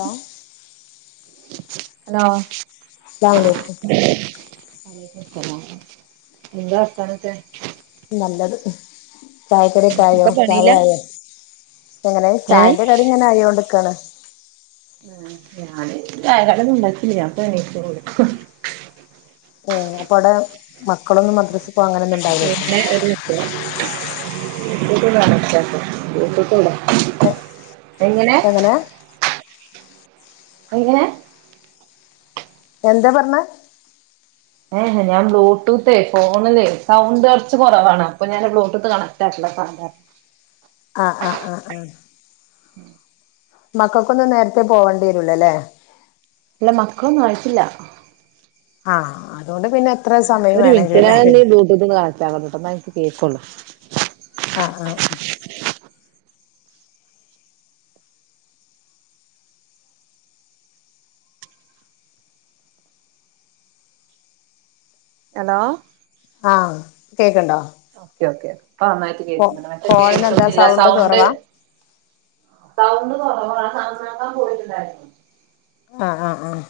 Hello hello അസ്സലാമലൈക്കും തലേന്നിടുത്തതാ എന്താ വാർത്താനൊക്കെ നല്ലത് ചായക്കടി ഒക്കെ ആയോ ചായ ആയോ ഇങ്ങനെ ആഹ് ചായന്റെ കടി ഇങ്ങനെ ആയോണ്ട്ക്കാണ് ആഹ് ഞാന് ചായക്കടി ഒന്നും ഉണ്ടാക്കില്ല ഇപ്പൊണീറ്റതൊള്ളൂ ഏഹ് അപ്പ അവിടെ മക്കളൊന്നും മദ്രസി പിന്നെ ഒരു മിൻറ്റെ ബ്ലൂട്ടൂതൊന്ന് കണക്ട്ക്കാ ബ്ലൂട്ടൂത് ണ്ട് ഏഹ് എങ്ങനെ എങ്ങനെ എന്താ പർഞ്ഞെ? ഏഹ് ഞാൻ ബ്ലൂടൂത്തെ ഫോണിലേ സൗണ്ട് കൊർച്ച് കൊറവാണ് അപ്പൊ ഞാന് ബ്ലൂടൂത്ത് കണക്റ്റാക്കലാ സാധാ ആഹ് ആഹ് ആഹ് ആഹ് മക്കക്കൊന്നും നേരെത്തെ പോവേണ്ട്യരൂല്ല ല്ലേ. ഇല്ല മക്കളൊന്ന്വായിട്ടില്ല. ആഹ് അതോണ്ട് പിന്നെ എത്ര ഉം സമയം ഒരു മിൻറ്റേ വേണമെങ്കിലും നേരം ഞാനൊന്ന് ബ്ലൂട്ടൂത് കണക്റ്റാക്കട്ടെ ട്ടോ എന്നാ ഇൻക്ക് കേക്കൊള്ളൂ. ആഹ് ആഹ് ഉം ഹലോ ആഹ് കേക്ക്ണ്ടോ? ഓക്കെ ഓക്കെ പ്പൊ നന്നായിട്ട് ഫോ കേക്ക്ണ്ട് മറ്റെ ഫോണിന് എന്താ കേൾക്കുന്നില്ല സൗണ്ട് കുറവാ സൗണ്ട് കൊറവാ അത് നന്നാക്കാൻ പോയിണ്ടായിര്ന്നു. ആഹ് ആഹ് ആഹ്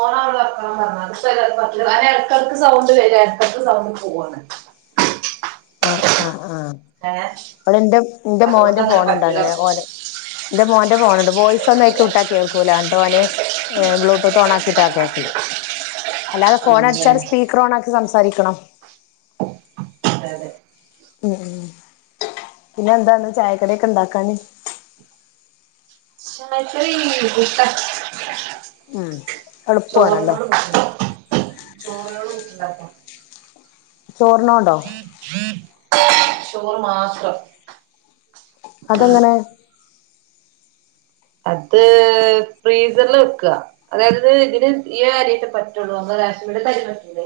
ഫോൺ അവടെ വെക്കണം പർഞ്ഞ് അത് പ്പെതായാലും പറ്റൂല കാരണം എടക്കെടക്ക് സൗണ്ട് വെരാ എടക്കെടക്ക് സൗണ്ട് പോവാണ്. ആഹ് ആഹ് ആഹ് ഏ ഇവടെ ഇന്റെ ഇൻ്റെ അതുകൊണ്ട് മോന്റെ അങ്ങനെ ഫോണ് പറ്റില്ല ണ്ടങ്ങനെ ഓന് ഇന്റെ മോന്റെ ഫോണ് ണ്ട് വോയ്സൊന്നും അയ്ക്ക് വിട്ടാ കേൾക്കൂലാ ന്ന്ട്ടോന് ഏഹ് ബ്ലൂടൂത്തോണാക്കീട്ടാ കേക്കല്. അല്ലാതെ ഫോണടിച്ചാല് അങ്ങനെയാണ് സ്പീക്കറോണാക്കി അതെ സംസാരിക്കണം. അതെ യതെ ഉം ഉം പിന്നെന്താന്ന് ചായക്കട്യൊക്കെണ്ടാക്കാന്? ചായക്കടി പുട്ടാ ഉം എളുപ്പമാണല്ലോ ചോറിനോട് പുട്ട്ണ്ടാക്കാ ചോറിനോട് പുട്ട്ണ്ടാക്കും. ചോർനോ ചോറ് മാത്രം അതെങ്ങനെ അത് ഫ്രീസറില് വെക്കാ അതായത് ഇതിന് ഈ അര്യൊക്കെ പറ്റൊള്ളൂ നമ്മളെ റേഷൻ പീട്യെത്തരി പറ്റൂല്ലേ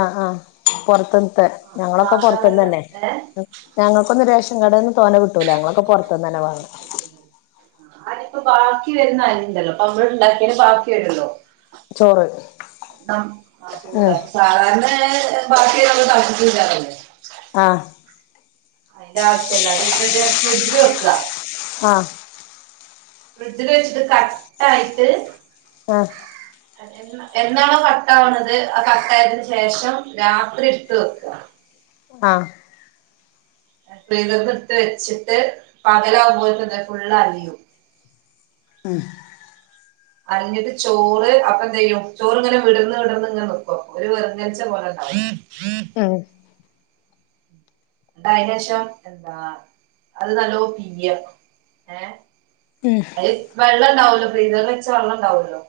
ആഹ് ആഹ് പൊർത്ത്ന്ന്തെ ഞങ്ങളൊക്കെ സാധാരണ പൊർത്ത്ന്നന്നെ ഏ ഞങ്ങക്കൊന്നും റേഷൻ കടേന്ന് തോനെ കിട്ടൂല്ല ഞങ്ങളൊക്ക പോർത്ത്ന്നന്നെ വാങ്ങ അയ്ക്ക് ബാക്കി വര്ന്ന അരിണ്ടല്ലോ പ്പമ്മളിണ്ടാക്ക്യേന് ബാക്കി വെരോല്ലോ ചോറ് ആഹ് ബാക്കി കൊണ്ട ഉം സാധാരണേ ബാക്കിള്ളത് തൾപ്പിച്ചൂറ്റാറല്ലേ ആഹ് അയ്ൻ്റാവശ്യല്ല ത്‌ത്ടെ ഫ്രിഡ്ജില് വെക്കാ. ആഹ് ഫ്രിഡ്ജില് വെച്ചിട്ട് കട്ടായിട്ട് ആഹ് [unintelligible] എന്നാണോ കട്ടാവ്ണത് ആ കട്ടായതിന് ശേഷം രാത്രി ഇട്ത്ത് വെക്കാ ആഹ് ഫ്രീസർന്ന്ട്ത്ത് വെച്ച്ട്ട് പകലാവുംമ്പോക്ക് ഇത് ഫുള്ളലിയും ഉം അലിഞ്ഞിട്ട് ചോറ് അപ്പന്തെയ്യും ചോറ്ങ്ങനെ വിടർന്ന് വിടർന്ന് ങ്ങനെ ന്ക്കും ഒരു വെറ്ങ്ങല്ച്ച പോലെണ്ടാവും [inaudible] ആഹ് അയിന്റെശം എന്താ അത് നല്ലോം പിയ്യാ ഉം അയ്ൽ വെള്ളംണ്ടാവല്ലോ ഫ്രീസർല് വെച്ച വെള്ളംണ്ടാവൊല്ലോ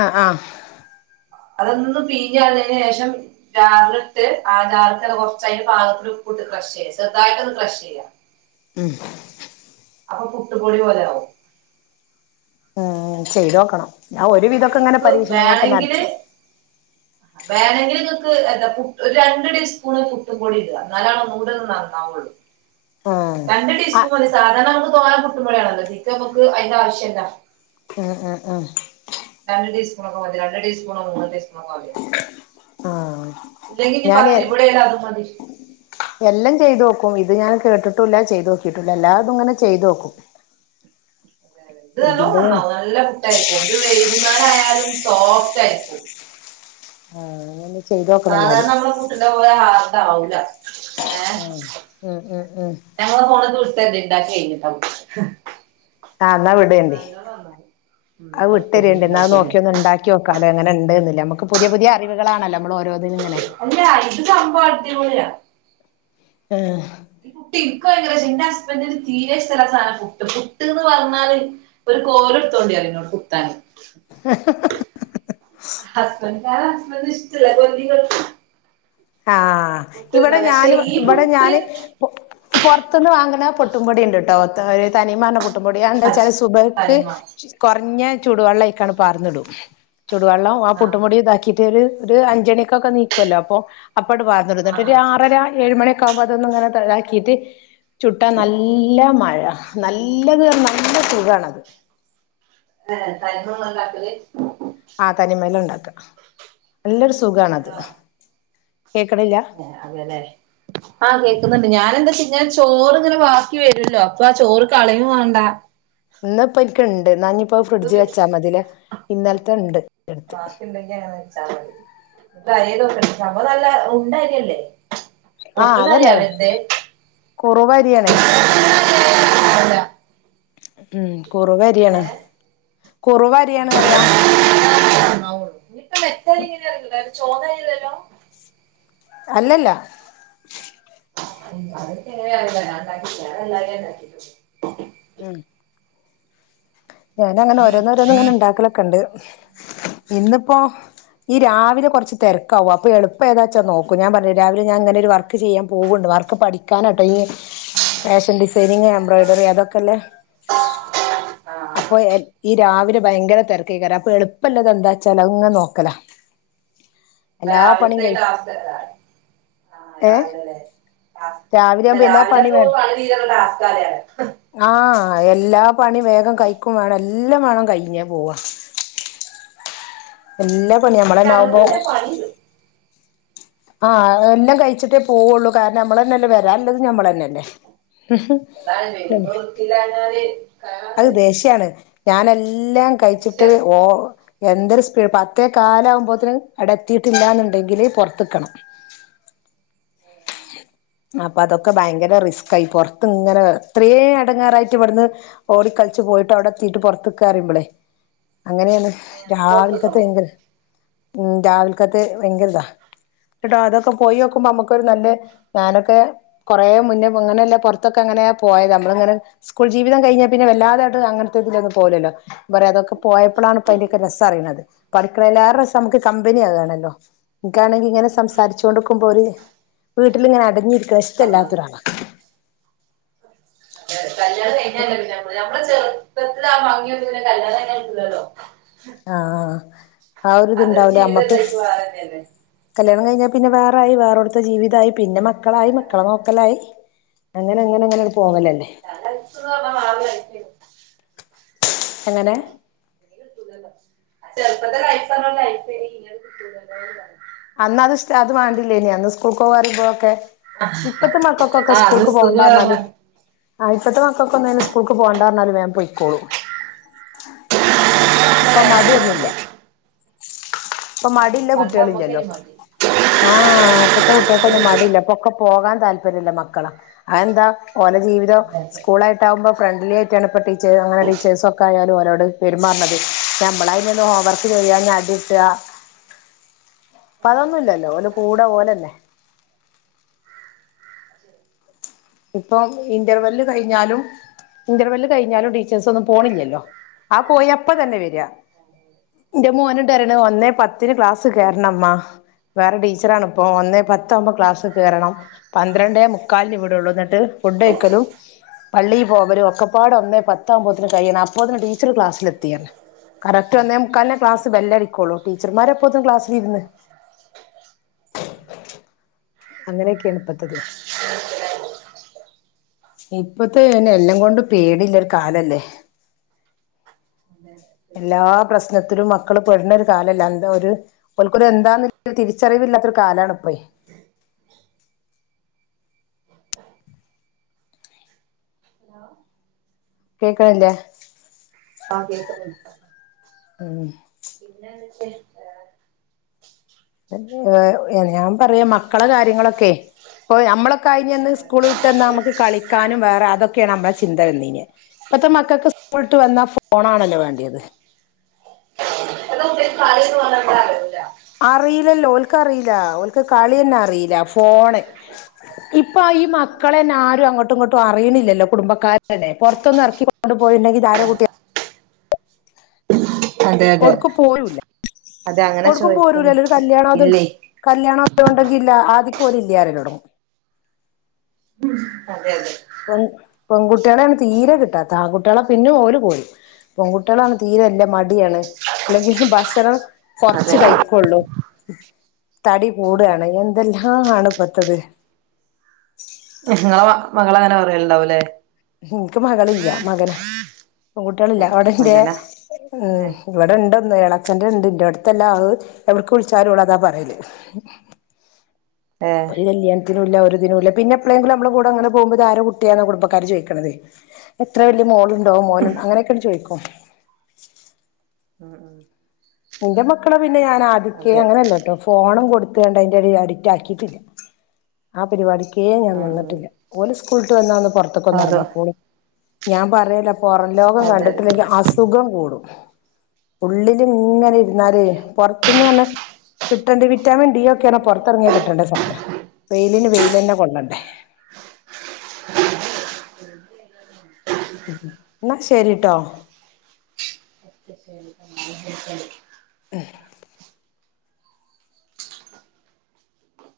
ആഹ് ആഹ് അതൊന്ന് പീഞ്ഞ് കളഞ്ഞെന് ശേഷം ജാരിലിട്ട് ആ ജാർത്തേത് കൊറച്ചയില് പാകത്തിന് ഉപ്പ്ട്ട് ക്രെഷെയ്യാ ചെുതായിട്ടൊന്ന് ക്രെക്ഷെയ്യാ ഉം അപ്പൊ പുട്ടുപൊടി പോലെയാവും ഉം ചെയ്തോക്കണം ഞാൻ ഒരു ആഹ് വിധൊക്കെങ്ങനെ അയിക്ക് പരീക്ഷണങ്ങളൊക്കെ നടത്തും വേണമെങ്കിങ്ങക്ക് എന്താ പു രണ്ട് ടീസ്പൂൺ പുട്ടുംപൊടിടാ എന്നാലൊന്നുകൂടെ ഒന്ന് നന്നാവുള്ളൂ ഉം രണ്ട് ടീസ്പൂൺ മതി സാധാരണ നമുക്ക് തോന കുട്ടുമ്പോഴാണല്ലോ ഇപ്പൊ നമ്മക്ക് അയ്ന്റെ ആവശ്യല്ലാ ആഹ് ആഹ് ആഹ് രണ്ട് ടീസ്പൂണൊക്കെ മതി രണ്ട് ടീസ്പൂൺ [unintelligible] ഓഹ് മതി ആഹ് ഇല്ലെങ്കിഞ്ഞി ഞാന് പത്തിരിപൊടിയായാല് അതും മതി എല്ലാം ചെയ്തോക്കും ഇത് ഞാൻ കേട്ടിട്ടൂല്ല ചെയ്തോക്കിട്ടൂല്ല എല്ലാതും ഇങ്ങനെ ചെയ്തോക്കും ഇത് നല്ലോം ഇതിന്റെയാണ് നന്നാവും നല്ല പുട്ടായിരിക്കും ഇത് വൈകുന്നേരായാലും സോഫ്റ്റായിരിക്കും ആഹ് അങ്ങനെ സാധാരണ നമ്മളെ പുട്ടിന്റെ പോലെ ഹാർഡാവൂല ആഹ് ആഹ് ആഹ് ആഹ് ഞങ്ങളെഫോണിക്ക് വിട്ടേരണ്ടി ഇണ്ടാക്കി കഴിഞ്ഞിട്ട് ആഹ് എന്നാ വിടേണ്ടി ഉം അത് ഞാൻ വിട്ടരണ്ട് വിട്ടരുേണ്ടി ന്നാ ഇണ്ടാക്കി അത് കഴിഞ്ഞിട്ട് നോക്കിയൊന്ന് ഇണ്ടാക്കി നോക്ക്യോക്കാലോങ്ങനെണ്ട്ന്ന്ല്ലേ നമ്മക്ക് പുതിയ പുതിയ അറിവുകളാണല്ലോ നമ്മള് ഓരോന്നിങ്ങനെ ഇല്ലാ ഇത് സംഭവം അടിപൊളിയാണ് ഏഹ് ഇപ്പോൻക്ക് ഭയങ്കരഷ്ട്ടാ ഇന്റെ ഹസ്ബൻഡിനു തീരെ ഇഷ്ടല്ലാത്ത സാധനാ പുട്ട് പുട്ട്ന്ന് പറഞ്ഞാല് ഒരു കോല്ടുത്തോണ്ടി പറയും ന്നോട് കുത്താന് [inaudible] ഹസ്ബൻഡാ ഹസ്ബഡിന് ഇഷ്ടല്ല കൊല്ലിക്കെട്ടും ആഹ് ഇവിടെ പക്ഷെ ഞാനും ഈ ഇവിടെ പുട്ട് ഞാന് പൊ പൊറത്ത്ന്ന് വാങ്ങുണ പൊട്ടും പൊടിണ്ട്ട്ടോ ത തനിമാർഞ്ഞ പു പുട്ടുംപൊടി അത് അജ് എന്തെചാല് സുബൈക്ക് തനിമ കുറഞ്ഞ ചൂടുവെള്ളം അയിക്കാണ്ട് പാർന്നിടും ചൂടുവെള്ളം ആ ആഹ് പുട്ടുപൊടിയൊക്കെ ആക്കീട്ടൊരു ഒരു അഞ്ചണിക്കൊക്കെ നീക്കുവല്ലോ അപ്പൊ അപ്പട് പാർ ന്നിടും ആഹ് എന്നിട്ടൊരു ആഹ് ആറര ഏഴുമണി ഒക്കെ ആവുമ്പോ അതൊന്നുങ്ങനെ താക്കീട്ട് ചുട്ടാ നല്ല മയ നല്ലത് നല്ല സുഖാണത് അതെ തനിമെ ഇങ്ങള് ഇണ്ടാക്കല്? ആഹ് തനിമേല ഇണ്ടാക്ക. നല്ലൊരു സുഖാണത് കേക്കണ്ല്ലാ. അതേല്ലേ. ആഹ് കേക്കുന്നുണ്ട്. ഞാനന്താച്ച ചോറിങ്ങനെ ബാക്കി വരുല്ലോ അപ്പൊ ആ ചോറ് കളയും വേണ്ട ഇന്ന്പ്പ എനിക്ക് ഇണ്ട് ന്നാനിപ്പോ നമുക്ക് ഫ്രിഡ്ജ് വി വെച്ചാമതിലേ. ഇന്നൽത്തെ ഇണ്ട്ന്റെടുത്ത്. [unintelligible] ഈ തലേ ദിവസത്തെ സംഭവം നല്ല ഉണ്ടരിയല്ലേ? ആഹ് ഒട്ട്ണ അരി അതന്നെ ആവര്തെ കുറുവരിയാണേ ഉം കുറവരിയാണ്. ഏഹ് കുറവരിയാണ് പറെയ. ഇനിയിപ്പം മെത്താരിങ്ങനെ ഇണ്ടാവല്. ചോറായല്ലല്ലോ? അല്ലല്ല. അ അതൊക്കെങ്ങനാറിയ. ഞാന് ഇണ്ടകീറ്റ്ല്ലാല്ലോ. [unintelligible] ഉം ഞാനങ്ങനെ ആഹ് ഓരോന്നോരോന്ന് ഇങ്ങനെ ഇണ്ടാക്കലൊക്കെണ്ട്. ഇന്നിപ്പോ ഈ രാവിലെ കൊറച്ച് തെരക്കാവും അപ്പോ എളുപ്പേതാച്ചാ നോക്കും. ഞാൻ പർഞ്ഞില്ലേ രാവിലെ ഞാനിങ്ങനൊരു വർക് വർക്ക് ചെയ്യാൻ പോക്ണ്ട്. വർക്ക് പഠിക്കാനാട്ടോ ഈ ഫാഷൻ ഡിസൈനിങ് എംബ്രോയ്ഡറി അതൊക്കെല്ലേ. അപ്പൊ എ ഈ രാവിലെ ഭയങ്കര തിരക്കേയ്ക്കാരം. അപ്പൊ എളുപ്പള്ളത് എന്താച്ചാല് അഹ് ഇങ്ങനെ നോക്കലാ. ഇപ്പ എല്ലാ പണിയും രാവിൽത്തെ കഴി ടാസ്ക്കെന്നെലെ ആഹ് ഏ രാവിലെ ല്ലേ? രാവിലെ ആവുമ്പോ എല്ലാ രാവിലെ പണി പ്പോ വേണം പണിതീരല് ടാസ്ക്കാല്ലേ? ആഹ് എല്ലാ പണി വേഗം കഴിക്കും വേണം. എല്ലാം വേണം കഴിഞ്ഞാൽ പോവ എല്ലാ പണി നമ്മളെന്നെ ആവുമ്പോ പണീണ്ട്. ആഹ് എല്ലം കഴിച്ചിട്ടേ പോവുള്ളൂ. കാരണം നമ്മളന്നെല്ല വെ വെരാനുള്ളതും ഞമ്മളന്നെല്ലേ? ത്തില്ലാഞ്ഞാല് കയറാൻ അഹ് ദേഷ്യാണ്. ഞാനെല്ലാം കഴിച്ചിട്ട് ദേഷ്യാണ് ഓ എന്തൊരു സ്പീഡ് പത്തെ ത്തെ കാലാവുമ്പോത്തിനും അവിടെ എത്തിട്ടില്ലാന്നുണ്ടെങ്കില് പൊറത്ത് നിക്കണം. അപ്പൊതൊക്കെ ഭയങ്കര റിസ്ക്കാ ഈ അതെ പൊറത്ത് ഇങ്ങനെ ഇത്രേ എടങ്ങേറായിട്ട് ഇവിടുന്ന് ഓടി കളിച്ച് പോയിട്ട് അവിടെത്തീട്ട് പൊറത്ത് നിക്കാറിയുമ്പോളേയ് അങ്ങനെയാണ് ഏഹ് രാവൽക്കത്തെ പൊറത്ത്ക്കണോ ഭയങ്കര മ്മ് രാവൽക്കത്ത് ഭയങ്കര ഇതാ. എന്നിട്ട് അതൊക്കെ പോയിയോക്കുമ്പോ നമുക്കൊരു നല്ലേ ഞാനൊക്കെ കൊറേ മുന്നേ ഇങ്ങനല്ലേ പൊറത്തൊക്കെങ്ങനെ പോയത നമ്മള് ഇങ്ങനെ സ്കൂൾ ജീവിതം കഴിഞ്ഞേ പിന്നെ വല്ലാതായിട്ട് അങ്ങൻത്തെതില് ഒന്നും പോവല്ല്ലാ. ഞാൻ പറയ അതൊക്കെ പോയപ്പളാണ് ഇപ്പ അയ്ന്റെ രസറിയണത്. പഠിക്ക്ണേയ്ലേറെ രസം നമുക്ക് കമ്പനി ആകാണല്ലോ. എനിക്കാണെങ്കിൽ ഇങ്ങനെ സംസാരിച്ച് കൊണ്ട്ക്ക്മ്പൊ ഒര് വീട്ടിലിങ്ങനെ അടഞ്ഞിരിക്കുന്നെ സമാ ഇഷ്ടല്ലാത്തൊരാളാ കല്യാണം കഴിഞ്ഞാ [unintelligible] പിന്നെ ഞമ്മടെ ചെുപ്പത്തിലെ ആ ഭംഗിയൊന്നു പിന്നെ കല്യാണം കയിഞ്ഞ കിട്ടൂലല്ലോ. ആഹ്. ആ ഒരിത് അതൊരു ഇണ്ടാവൂലേ ജീവിതം ഞമ്മക്ക് എല്ലാർക്കും വേറെന്നെയല്ലേ കല്യാണം കഴിഞ്ഞാ പിന്നെ വേറായി. വേറോട്ത്തെ ജീവിതായി, പിന്നെ മക്കളായി, മക്കളെ നോക്കലായി അങ്ങന അങ്ങന അങ്ങനെ പോവലല്ലേ [unintelligible] എങ്ങനെ? ചെറുപ്പത്തെ ലൈഫ് പറഞാ ലൈഫ്എയ്നി ഇഞ് അത് കിട്ടുലല്ലേ അന്ന് അത് ഇഷ് അത് മാണ്ടില്ലേനി അന്ന് സ് സ്കൂള്ക്ക് പോവാറീമ്പോക്കെ ഇപ്പത്തെ മക്കക്കൊക്കെ ആഹ് അന്ന് സ്കൂൾക്ക് സ്കൂൾ പോകണ്ടാ പറഞ്ഞ പറഞ്ഞാലും ആഹ് ഇപ്പത്തെ മക്കക്ക് സ്കൂൾക്ക് പോണ്ടാന്ന പറഞ്ഞാലും വേം പോയ്ക്കോളും. ഇപ്പം മടിയൊന്നില്ല. ഇപ്പൊ മടിയില്ല പണ്ട് കുട്ടികളില്ലല്ലോ. അമ്മക്കന് മടി ആഹ് ഇപ്പത്തെ കുട്ടികൾക്കൊന്നും മടിയില്ല ഇപ്പൊക്കെ പോകാൻ താല്പര്യം ഇല്ല മക്കള അയെന്താ ഓല് ജീവിതം വിചാരിച്ച സ്കൂളായിട്ട് ട്ടാകുമ്പം ഫ്രണ്ട്ലി ആയിട്ടാണ് ഇപ്പം ടീച്ചേ അഹ് ടീച്ചേഴ്സ് ഒക്കെ ആയാലും അവരോട് പെരുമാറുണത് ഞമ്മള ആയിന്നന്ന് ഹോംവർക്ക് ചെയ്യാൻ അടിട്ടാ ഇപ്പ അതൊന്നും ഇല്ലല്ലൊ ഓല കൂടെ ഓലല്ലെ ഇപ്പം ഇന്റർവെല്ല് കഴിഞ്ഞാലും ഇന്റർവെല്ല് കഴിഞ്ഞാലും ടീച്ചേഴ്സ് ഒന്നും പോണില്ലല്ലൊ ആഹ് പോയപ്പ തന്നെ വര എന്റെ മോനുണ്ട് പരീണ് ഒന്നേ പത്തിന് ക്ലാസ് കേറ്ണമ്മ വേറെ ടീച്ചറാണിപ്പോ ഒന്നേ പത്താവുമ്പം ക്ലാസ്സി കേറണം പന്ത്രണ്ടേ മുക്കാൽന് വിടൊള്ളു ഇന്നിട്ട് ഫുഡ്ഡയിക്കലും പള്ളീ പോകലും ഒക്കെ പാടെ ഒന്നേ പത്താവൂമ്പത്തിന് കയ്യണം അപ്പോത്തിന് ടീച്ചറ് ക്ലാസ്സിലെത്തി പർഞ് കറക്റ്റ് ഒന്നേ മുക്കാൽനെ ക്ലാസ്സ് ബെല്ലടിക്കൊള്ളു ടീച്ചർമാര് അപ്പോത്തിന് ക്ലാസ്സിലിരുന്ന് അങ്ങനെയൊക്കേണ് ഇപ്പത്തത് ഉ [unintelligible] ഇപ്പത്തെ എല്ലൊം കൊണ്ടും പേടിള്ളൊരു കാലല്ലേ അതേ എല്ലാ പ്രശ്നത്തിലും മക്കള് പെട്ന്നൊരു കാലല്ലെ അതിന്റ ഒര് ഓൽക്കൊരു എന്താന്ന് തിരിച്ചറിവില്ലാത്തൊരു കാലാണ് ഇപ്പെ കേക്ക്ണില്ലേ ആഹ് കേക്ക്ന്ന്ണ്ട് ഉം പിന്നത് വെച്ച് ഏഹ് ഞാൻ പറയ മക്കളെ കാര്യങ്ങളൊക്കെ ഇപ്പോ ഞമ്മളൊക്ക ആയീഞ്ഞന്ന് സ്കൂൾ വിട്ടന്നാ നമുക്ക് കളിക്കാനും വേറെ അതൊ ക്കേണ് നമ്മള ചിന്ത വന്നീനെ ഇപ്പത്തെ മക്കക്ക് സ്കൂൾ വിട്ടു വന്നാ ഫോണാണലൊ വേണ്ട്യേത് ഇപതെ കുട്ടീക് കളീന്ന് പർഞ എന്താ അറിയൊ അറീലലൊ ഓൽക്കറീല ഓൽക്ക് കളി തന്നെ അറീല ഫോണ് ഇപ്പൊ ഈ മക്കളെന്നെ ആരും അങ്ങോട്ടും ഇങ്ങോട്ടും അറിയ്ണില്ലല്ലൊ കുടുംബക്കാരന്നെ പൊറ്ത്തൊന്നും എറക്കി ണ്ട് പോയിണ്ടെങ്കി ഇതാര കുട്ട്യാ അതെ അതെ എടുക്കും പോരൂല്ല അതെ അങ്ങനെ ഒട്ക്കും ചോദിക്കുന്നു പോരൂലലൊ ഒരു കല്യാണം അത് ഇല്ലേ കല്യാണൊക്കെ ഉണ്ടെങ്കി ഇല്ല ആതിക്ക് ഓല് ഇല്ല്യ പറയലൊടങ്ങും അതെ അതെ പെൺ പെൺകുട്ടീളേണ് തീരെ കിട്ടാത്ത ആൺകുട്ടീളെ പിന്നും ഓല് പോരും പെങ്കുട്ടീളാണ് തീരെ ഇല്ല മടിയാണ് അല്ലെങ്കിലും ഭക്ഷണം അതെ കൊറ്ച്ചു അതെ കയിക്കൊള്ളു തടി ഉം കൂടാണ് എന്തെല്ലാ ആണ് ഇപ്പത്തത് ഇങ്ങള മ മകള അങ്ങന പറയല്ണ്ടാവുലേ ഇൻക്ക് മകളില്ല മകനാ പെൺകുട്ടീളില്ല അവിടെന്റേ മകനാ ഏഹ് ഏ ഉം ഇവിടെ ഇണ്ടൊന്ന് എളച്ചന്റെ ഇണ്ട് ഇന്റോട്ത്തല്ലാ അഹ് എവ്ട്ക്ക് വുള്ച്ചാലു ഓളത പറയല് ഏ [unintelligible] ഒരു കല്യാണത്തിനും ഇല്ല ഒരിതിനും ഇല്ല പിന്നെ എപ്പളേങ്കിലും നമ്മടെ കൂട ഇങ്ങനെ പോകുമ്പൊ ഇതാര കുട്ടിയ കുടുമ്പക്കാര് ചോയിക്ക ണതെ എത്ര വല്യ മോളുണ്ടോ മോനു അങ്ങനെയൊക്കൺ ചോയിക്കും ഉം ഉം ഇന്റെ മക്കളെ പിന്നെ ഞാനാദിക്കേ അതെ അങ്ങനല്ലട്ടൊ ഫോണും കൊടുക്ക ഇന്നട്ടയിന്റെടീല് അഡിറ്റാക്കീട്ടില്ല ആഹ് പരിപാടിക്കേ ഞാൻ ഉം ഉം നിന്നിട്ടില്ല ഓല് സ്കൂൾട്ട് വന്നാ ഒന്ന് പൊറ്ത്ത്ക്കൊന്ന് അതോ എറങ്ങിക്കോളും ഞാൻ പറേലൊ പൊറം ലോകം അതെ അതെ കണ്ടിട്ടില്ലെങ്കി അസു സുഖം കൂടും ഉള്ളില് അതെ ഇങ്ങന അതെ ഇര്ന്നാലെ പൊർ പൊർത്ത തിന്ന പർഞ കിട്ടണ്ടെ വിറ്റാമിൻ ഡീ ഒക്ക പൊറ്ത്തെറങ്ങ്യ കിട്ടണ്ടെ സാധന വെയിലിന് വെയില്ലന്നെ കൊള്ളണ്ടേ എന്നാ ശരിട്ടോ ഓക്കെ ശരി ആഹ് നാളെ ഞാൻ വിളിക്കണ്ട് ഏഹ